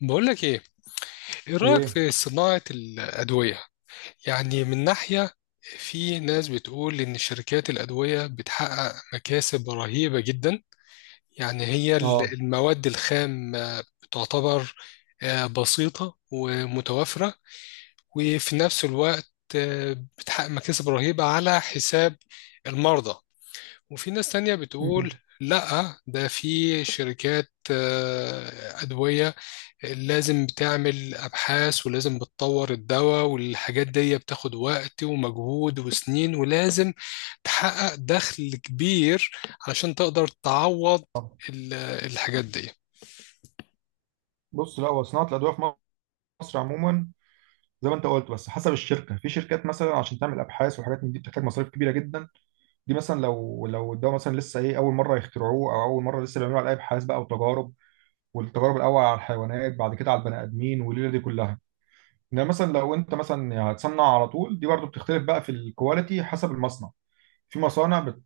بقول لك ايه. ايه رايك ايه. في صناعه الادويه؟ يعني من ناحيه، في ناس بتقول ان شركات الادويه بتحقق مكاسب رهيبه جدا. يعني هي اه. المواد الخام تعتبر بسيطه ومتوفره، وفي نفس الوقت بتحقق مكاسب رهيبه على حساب المرضى. وفي ناس تانية بتقول مم. لا، ده في شركات ادويه لازم بتعمل أبحاث، ولازم بتطور الدواء والحاجات دي بتاخد وقت ومجهود وسنين، ولازم تحقق دخل كبير علشان تقدر تعوض آه. ال- الحاجات دي. بص، لا هو صناعه الادويه في مصر عموما زي ما انت قلت، بس حسب الشركه. في شركات مثلا عشان تعمل ابحاث وحاجات من دي بتحتاج مصاريف كبيره جدا. دي مثلا لو ده مثلا لسه ايه اول مره يخترعوه، او اول مره لسه بيعملوا عليه ابحاث بقى وتجارب، والتجارب الاول على الحيوانات بعد كده على البني ادمين والليله دي كلها. انما مثلا لو انت مثلا يعني هتصنع على طول، دي برضو بتختلف بقى في الكواليتي حسب المصنع. في مصانع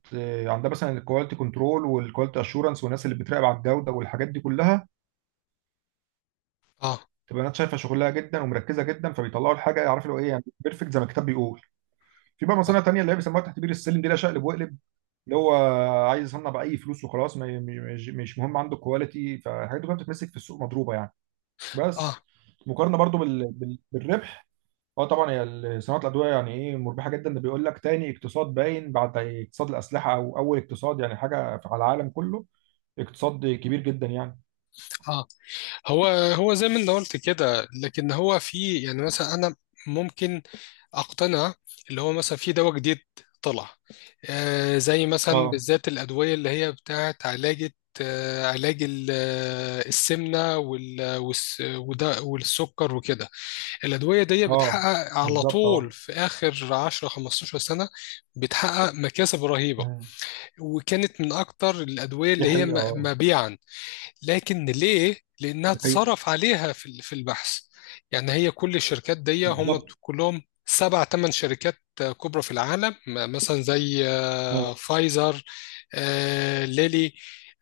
عندها مثلا الكواليتي كنترول والكواليتي اشورنس والناس اللي بتراقب على الجوده والحاجات دي كلها، اه، تبقى الناس شايفه شغلها جدا ومركزه جدا، فبيطلعوا الحاجه يعرفوا اللي هو ايه، يعني بيرفكت زي ما الكتاب بيقول. في بقى مصانع اه، تانية اللي هي بيسموها تحت بير السلم، دي لا شقلب وقلب، اللي هو عايز يصنع باي فلوس وخلاص. مش مهم عنده كواليتي، فالحاجات دي كلها بتتمسك في السوق مضروبه يعني. اه. بس مقارنه برضو بالربح، اه طبعا هي صناعه الادويه يعني ايه مربحه جدا. ده بيقول لك تاني اقتصاد باين بعد اقتصاد الاسلحه، او اول اقتصاد يعني حاجه على العالم كله، اقتصاد كبير جدا يعني. آه. هو هو زي ما انت قلت كده، لكن هو في يعني مثلا انا ممكن اقتنع، اللي هو مثلا في دواء جديد طلع، آه زي مثلا اه. بالذات الادويه اللي هي بتاعت علاجة، علاج السمنه والسكر وكده. الادويه دي اه. بتحقق على بالظبط طول اه. في اخر 10 15 سنه، بتحقق مكاسب رهيبه، مم. وكانت من اكتر الادويه دي اللي هي حقيقه اه. مبيعا. لكن ليه؟ لأنها دي حقيقة. اتصرف عليها في البحث. يعني هي كل الشركات دي هم بالظبط كلهم سبع ثمان شركات كبرى في العالم، مثلا زي اه. فايزر، ليلي،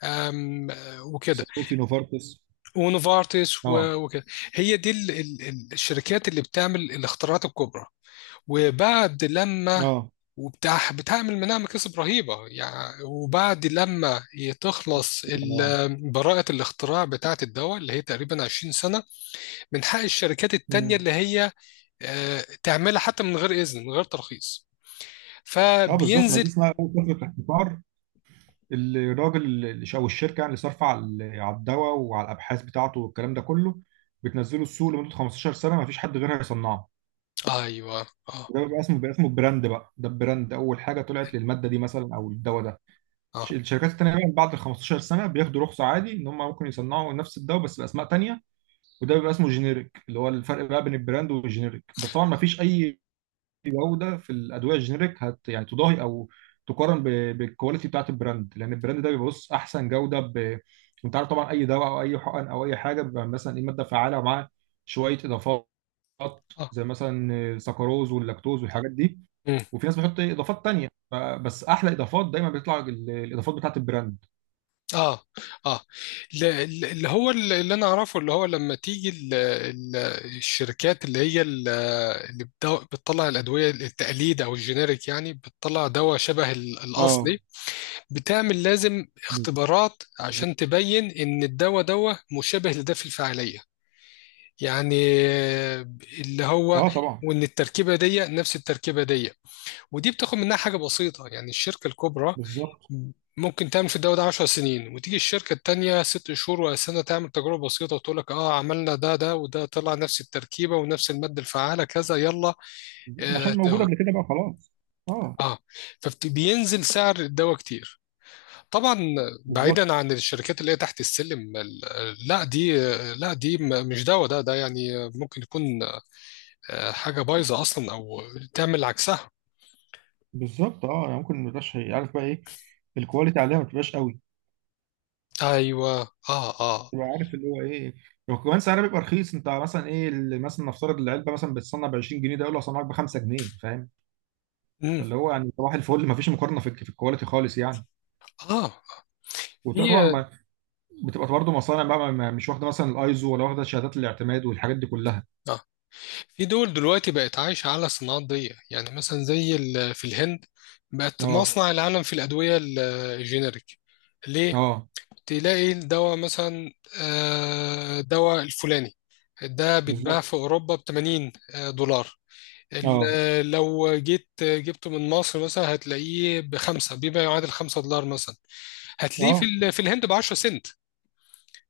آم، آه، وكده، سنوفي نوفارتس. ونوفارتس اه. وكده. هي دي الشركات اللي بتعمل الاختراعات الكبرى. وبعد لما اه. وبتاع بتعمل منها مكاسب رهيبة يعني، وبعد لما تخلص اه. براءة الاختراع بتاعة الدواء اللي هي تقريبا 20 سنة، من حق الشركات التانية مم. اللي هي تعملها حتى من غير إذن، من غير ترخيص، اه بالظبط، ما دي فبينزل. اسمها اول فتره احتكار. الراجل اللي، او الشركه يعني، اللي صارفه على على الدواء وعلى الابحاث بتاعته والكلام ده كله، بتنزله السوق لمده 15 سنه ما فيش حد غيرها يصنعه. أيوه، أه، وده بيبقى اسمه براند بقى. ده البراند اول حاجه طلعت للماده دي مثلا، او الدواء ده. أه، الشركات التانيه بقى بعد ال 15 سنه بياخدوا رخصه عادي ان هم ممكن يصنعوا نفس الدواء بس باسماء تانيه، وده بيبقى اسمه جينيريك. اللي هو الفرق بقى بين البراند والجينيريك، بس طبعا ما فيش اي جوده في الادويه الجينيريك هت يعني تضاهي او تقارن بالكواليتي بتاعت البراند، لان البراند ده بيبص احسن جوده. ب... انت عارف طبعا اي دواء او اي حقن او اي حاجه بيبقى مثلا ايه ماده فعاله ومعاه شويه اضافات، أه، زي مثلا سكروز واللاكتوز والحاجات دي. وفي ناس بتحط إيه اضافات تانية، بس احلى اضافات دايما بيطلع الاضافات بتاعت البراند. اه، اه. ل- اللي هو اللي انا اعرفه، اللي هو لما تيجي ال- الشركات اللي هي اللي بتطلع الادويه التقليد او الجينيريك، يعني بتطلع دواء شبه الاصلي، اه. بتعمل لازم اختبارات عشان تبين ان الدواء دواء مشابه لده في الفعاليه، يعني، آه، اللي هو اه طبعا. وان التركيبه دي نفس التركيبه دي. ودي بتاخد منها حاجه بسيطه يعني، الشركه الكبرى بالظبط، ممكن تعمل في الدواء ده 10 سنين، وتيجي الشركة التانية 6 شهور ولا سنة تعمل تجربة بسيطة وتقول لك اه عملنا ده ده وده طلع نفس التركيبة ونفس المادة الفعالة كذا، يلا. اه، عشان موجوده قبل كده بقى خلاص. اه. اه، فبينزل سعر الدواء كتير. طبعا، بالظبط. بعيدا عن الشركات اللي هي تحت السلم، لا دي، لا دي مش دواء، ده ده يعني ممكن يكون حاجة بايظة اصلا، او تعمل عكسها. بالظبط اه، يعني ممكن ما يبقاش عارف بقى ايه الكواليتي عليها، ما تبقاش قوي، ايوه، اه، اه، تبقى عارف اللي هو ايه. وكمان سعرها بيبقى رخيص. انت مثلا ايه اللي مثلا نفترض العلبه مثلا بتصنع ب 20 جنيه، ده يقول لك صنعك ب 5 جنيه، فاهم؟ امم، فاللي هو يعني صباح الفل، ما فيش مقارنه في الكواليتي خالص يعني. اه. في وبتبقى طبعا ما- بتبقى برضه مصانع بقى مش واخده مثلا الايزو ولا واخده شهادات الاعتماد والحاجات دي كلها. آه، في دول دلوقتي بقت عايشة على صناعات ضيقة، يعني مثلا زي في الهند بقت اه. مصنع العالم في الأدوية الجينيريك. ليه؟ اه تلاقي الدواء مثلا، دواء الفلاني ده بيتباع بالظبط في أوروبا ب 80 دولار. اه. لو جيت جبته من مصر مثلا هتلاقيه بخمسة، بما يعادل $5 مثلا، هتلاقيه اه في الهند ب 10 سنت.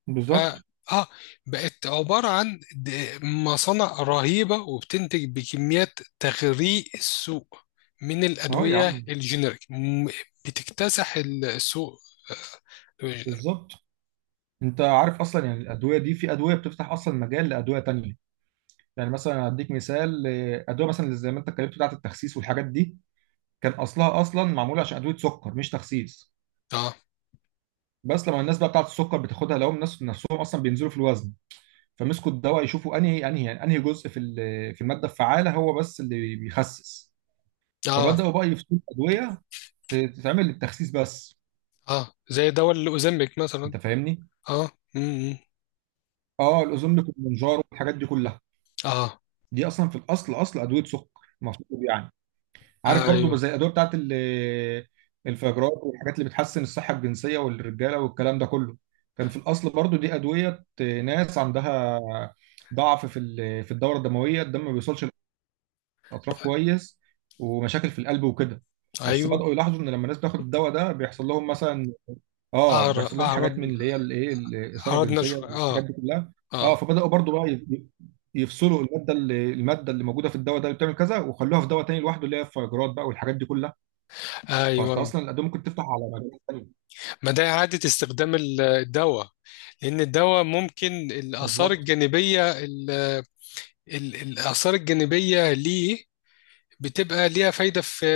بالظبط آه, اه، بقت عبارة عن مصانع رهيبة، وبتنتج بكميات تغريق السوق من اه يا الأدوية عم. الجينيريك، بتكتسح السوق الجينيريك. بالظبط. انت عارف اصلا يعني الادويه دي، في ادويه بتفتح اصلا مجال لادويه تانيه. يعني مثلا هديك مثال، ادويه مثلا زي ما انت اتكلمت بتاعه التخسيس والحاجات دي، كان اصلها اصلا معموله عشان ادويه سكر، مش تخسيس. اه، بس لما الناس بقى بتاعه السكر بتاخدها، لقوا الناس نفسهم اصلا بينزلوا في الوزن. فمسكوا الدواء يشوفوا انهي جزء في في الماده الفعاله هو بس اللي بيخسس. اه، فبداوا بقى يفتوا ادويه تتعمل للتخسيس بس. اه زي دواء الأوزمبيك مثلا. انت فاهمني. اه، امم، اه الاوزون بيكون منجار والحاجات دي كلها، اه، دي اصلا في الاصل اصل ادويه سكر المفروض يعني. عارف ايوه، برضو زي الادويه بتاعت الفيجرات والحاجات اللي بتحسن الصحه الجنسيه والرجاله والكلام ده كله. كان في الاصل برضو دي ادويه ناس عندها ضعف في في الدوره الدمويه، الدم ما بيوصلش للاطراف كويس، ومشاكل في القلب وكده. بس ايوه. بداوا يلاحظوا ان لما الناس بتاخد الدواء ده بيحصل لهم مثلا، اه بيحصل اعرض، لهم اعرض، حاجات من اللي هي الايه، الاثاره اعرض الجنسيه نشوة، والحاجات اه. دي كلها. اه اه، فبداوا برضو بقى ي- يفصلوا الماده اللي موجوده في الدواء ده اللي بتعمل كذا، وخلوها في دواء تاني لوحده، اللي هي الفيجرات بقى والحاجات دي كلها. فانت ايوه. اصلا الادويه ممكن تفتح على مكان تاني. ما ده إعادة استخدام الدواء، لأن الدواء ممكن الآثار بالظبط الجانبية، الآثار الجانبية ليه بتبقى ليها فايدة في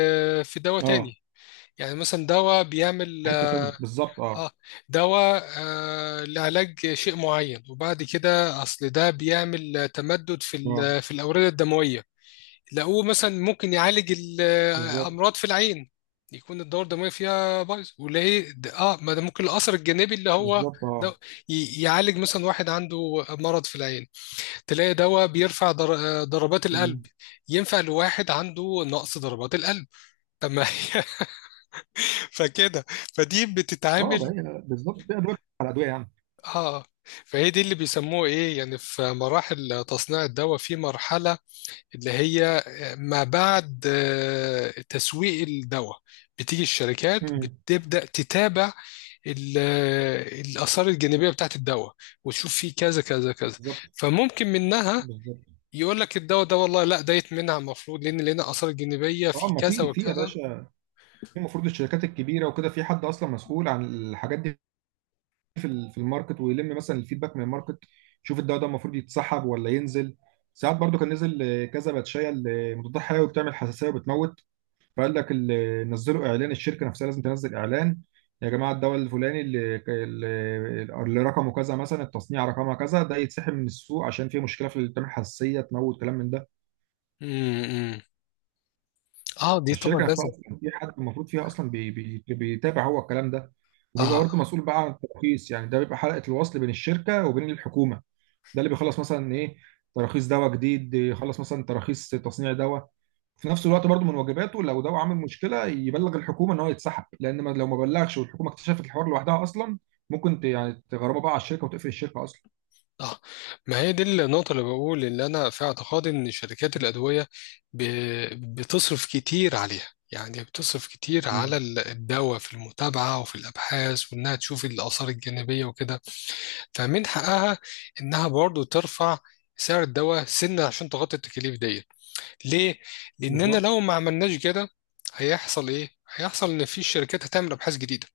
دواء اه. تاني. يعني مثلا دواء بيعمل، حته تانيه بالظبط اه. اه دواء آه لعلاج شيء معين، وبعد كده أصل ده بيعمل تمدد اه. في الأوردة الدموية، لقوه مثلا ممكن يعالج بالظبط. الأمراض في العين، يكون الدورة الدموية فيها بايظ، وليه اه، ما ده ممكن الأثر الجانبي اللي هو بالظبط اه. ده يعالج مثلا واحد عنده مرض في العين. تلاقي دواء بيرفع ضربات مم. القلب، ينفع لواحد عنده نقص ضربات القلب. طب ما هي فكده، فدي اه بقى، بتتعامل. هي بالظبط في ادويه على ادويه يعني. اه، فهي دي اللي بيسموه ايه يعني، في مراحل تصنيع الدواء في مرحلة اللي هي ما بعد تسويق الدواء. بتيجي الشركات مم. بتبدأ تتابع ال- الآثار الجانبية بتاعت الدواء، وتشوف فيه كذا كذا كذا، بالظبط. فممكن منها بالظبط يقول لك الدواء ده والله لا دايت منها، المفروض لان لنا اثار جانبيه اه. في ما كذا في في يا وكذا. باشا، في المفروض الشركات الكبيره وكده، في حد اصلا مسؤول عن الحاجات دي في في الماركت، ويلم مثلا الفيدباك من الماركت، يشوف الدواء ده المفروض يتسحب ولا ينزل. ساعات برضو كان نزل كذا باتشايه مضادات حيوي بتعمل حساسيه وبتموت، فقال لك اللي نزلوا اعلان، الشركه نفسها لازم تنزل اعلان: يا جماعه الدواء الفلاني اللي رقمه كذا مثلا التصنيع رقمها كذا، ده يتسحب من السوق عشان فيه مشكله في التلاميح، حساسيه، تموت، كلام من ده. امم، اه، دي طبعا فالشركه نفسها لازم. اصلا في حد المفروض فيها اصلا بي بيتابع هو الكلام ده. وبيبقى اه، برضه مسؤول بقى عن الترخيص، يعني ده بيبقى حلقه الوصل بين الشركه وبين الحكومه. ده اللي بيخلص مثلا ايه، تراخيص دواء جديد، يخلص مثلا تراخيص تصنيع دواء. في نفس الوقت برضو من واجباته، لو ده عامل مشكله، يبلغ الحكومه ان هو يتسحب. لان ما لو ما بلغش والحكومه اكتشفت الحوار لوحدها اصلا، ممكن يعني تغرمه بقى على الشركه وتقفل الشركه اصلا. اه، ما هي دي النقطه اللي بقول، اللي انا في اعتقادي ان شركات الادويه ب... بتصرف كتير عليها، يعني بتصرف كتير على مم. الدواء في المتابعة وفي الأبحاث، وإنها تشوف الآثار الجانبية وكده، فمن حقها إنها برضو ترفع سعر الدواء سنة عشان تغطي التكاليف ديت. ليه؟ لأننا بالظبط لو ما عملناش كده، هيحصل إيه؟ هيحصل إن في شركات هتعمل أبحاث جديدة،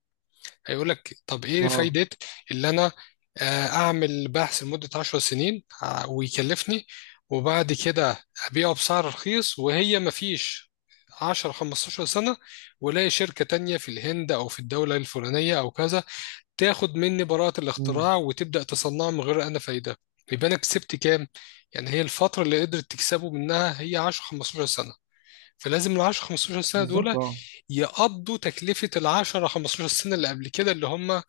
هيقول لك طب إيه اه. فايدة، اللي أنا أعمل بحث لمدة 10 سنين ويكلفني، وبعد كده أبيعه بسعر رخيص، وهي ما فيش 10 15 سنة، ولاقي شركة تانية في الهند أو في الدولة الفلانية أو كذا تاخد مني براءة مم. الاختراع وتبدأ تصنعه من غير أنا فايدة. يبقى أنا كسبت كام؟ يعني هي الفترة اللي قدرت تكسبه منها هي 10 15 سنة، فلازم ال 10 15 سنه بالظبط دول اه. يقضوا تكلفه ال 10 15 سنه اللي قبل كده اللي هم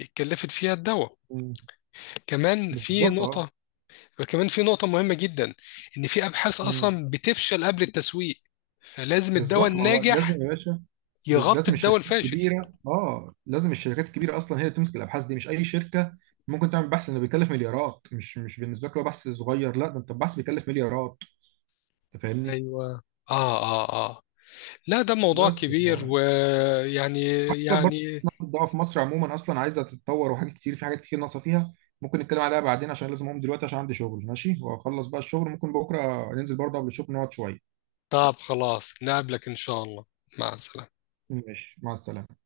اتكلفت فيها الدواء. مم. كمان في بالظبط اه. نقطه، وكمان في نقطه مهمه جدا، ان في ابحاث مم. اصلا بتفشل قبل التسويق، فلازم الدواء بالظبط، ما هو الناجح لازم يا باشا. يغطي لازم الدواء الشركات الفاشل. الكبيره اه، لازم الشركات الكبيره اصلا هي اللي تمسك الابحاث دي، مش اي شركه ممكن تعمل بحث انه بيكلف مليارات. مش بالنسبه لك هو بحث صغير، لا ده انت البحث بيكلف مليارات. انت فاهمني. ايوه، اه، اه، اه، لا ده موضوع بس كبير يعني، ويعني، وعايز أقول لك برضه يعني إن الضوء في مصر عموما اصلا عايزه تتطور، وحاجات كتير، في حاجات كتير ناقصه فيها. ممكن نتكلم عليها بعدين عشان لازم اقوم دلوقتي عشان عندي شغل. ماشي، واخلص بقى الشغل ممكن بكره ننزل برضه قبل الشغل نقعد شويه. طب خلاص، نقابلك ان شاء الله. مع السلامه. ماشي مع السلامه.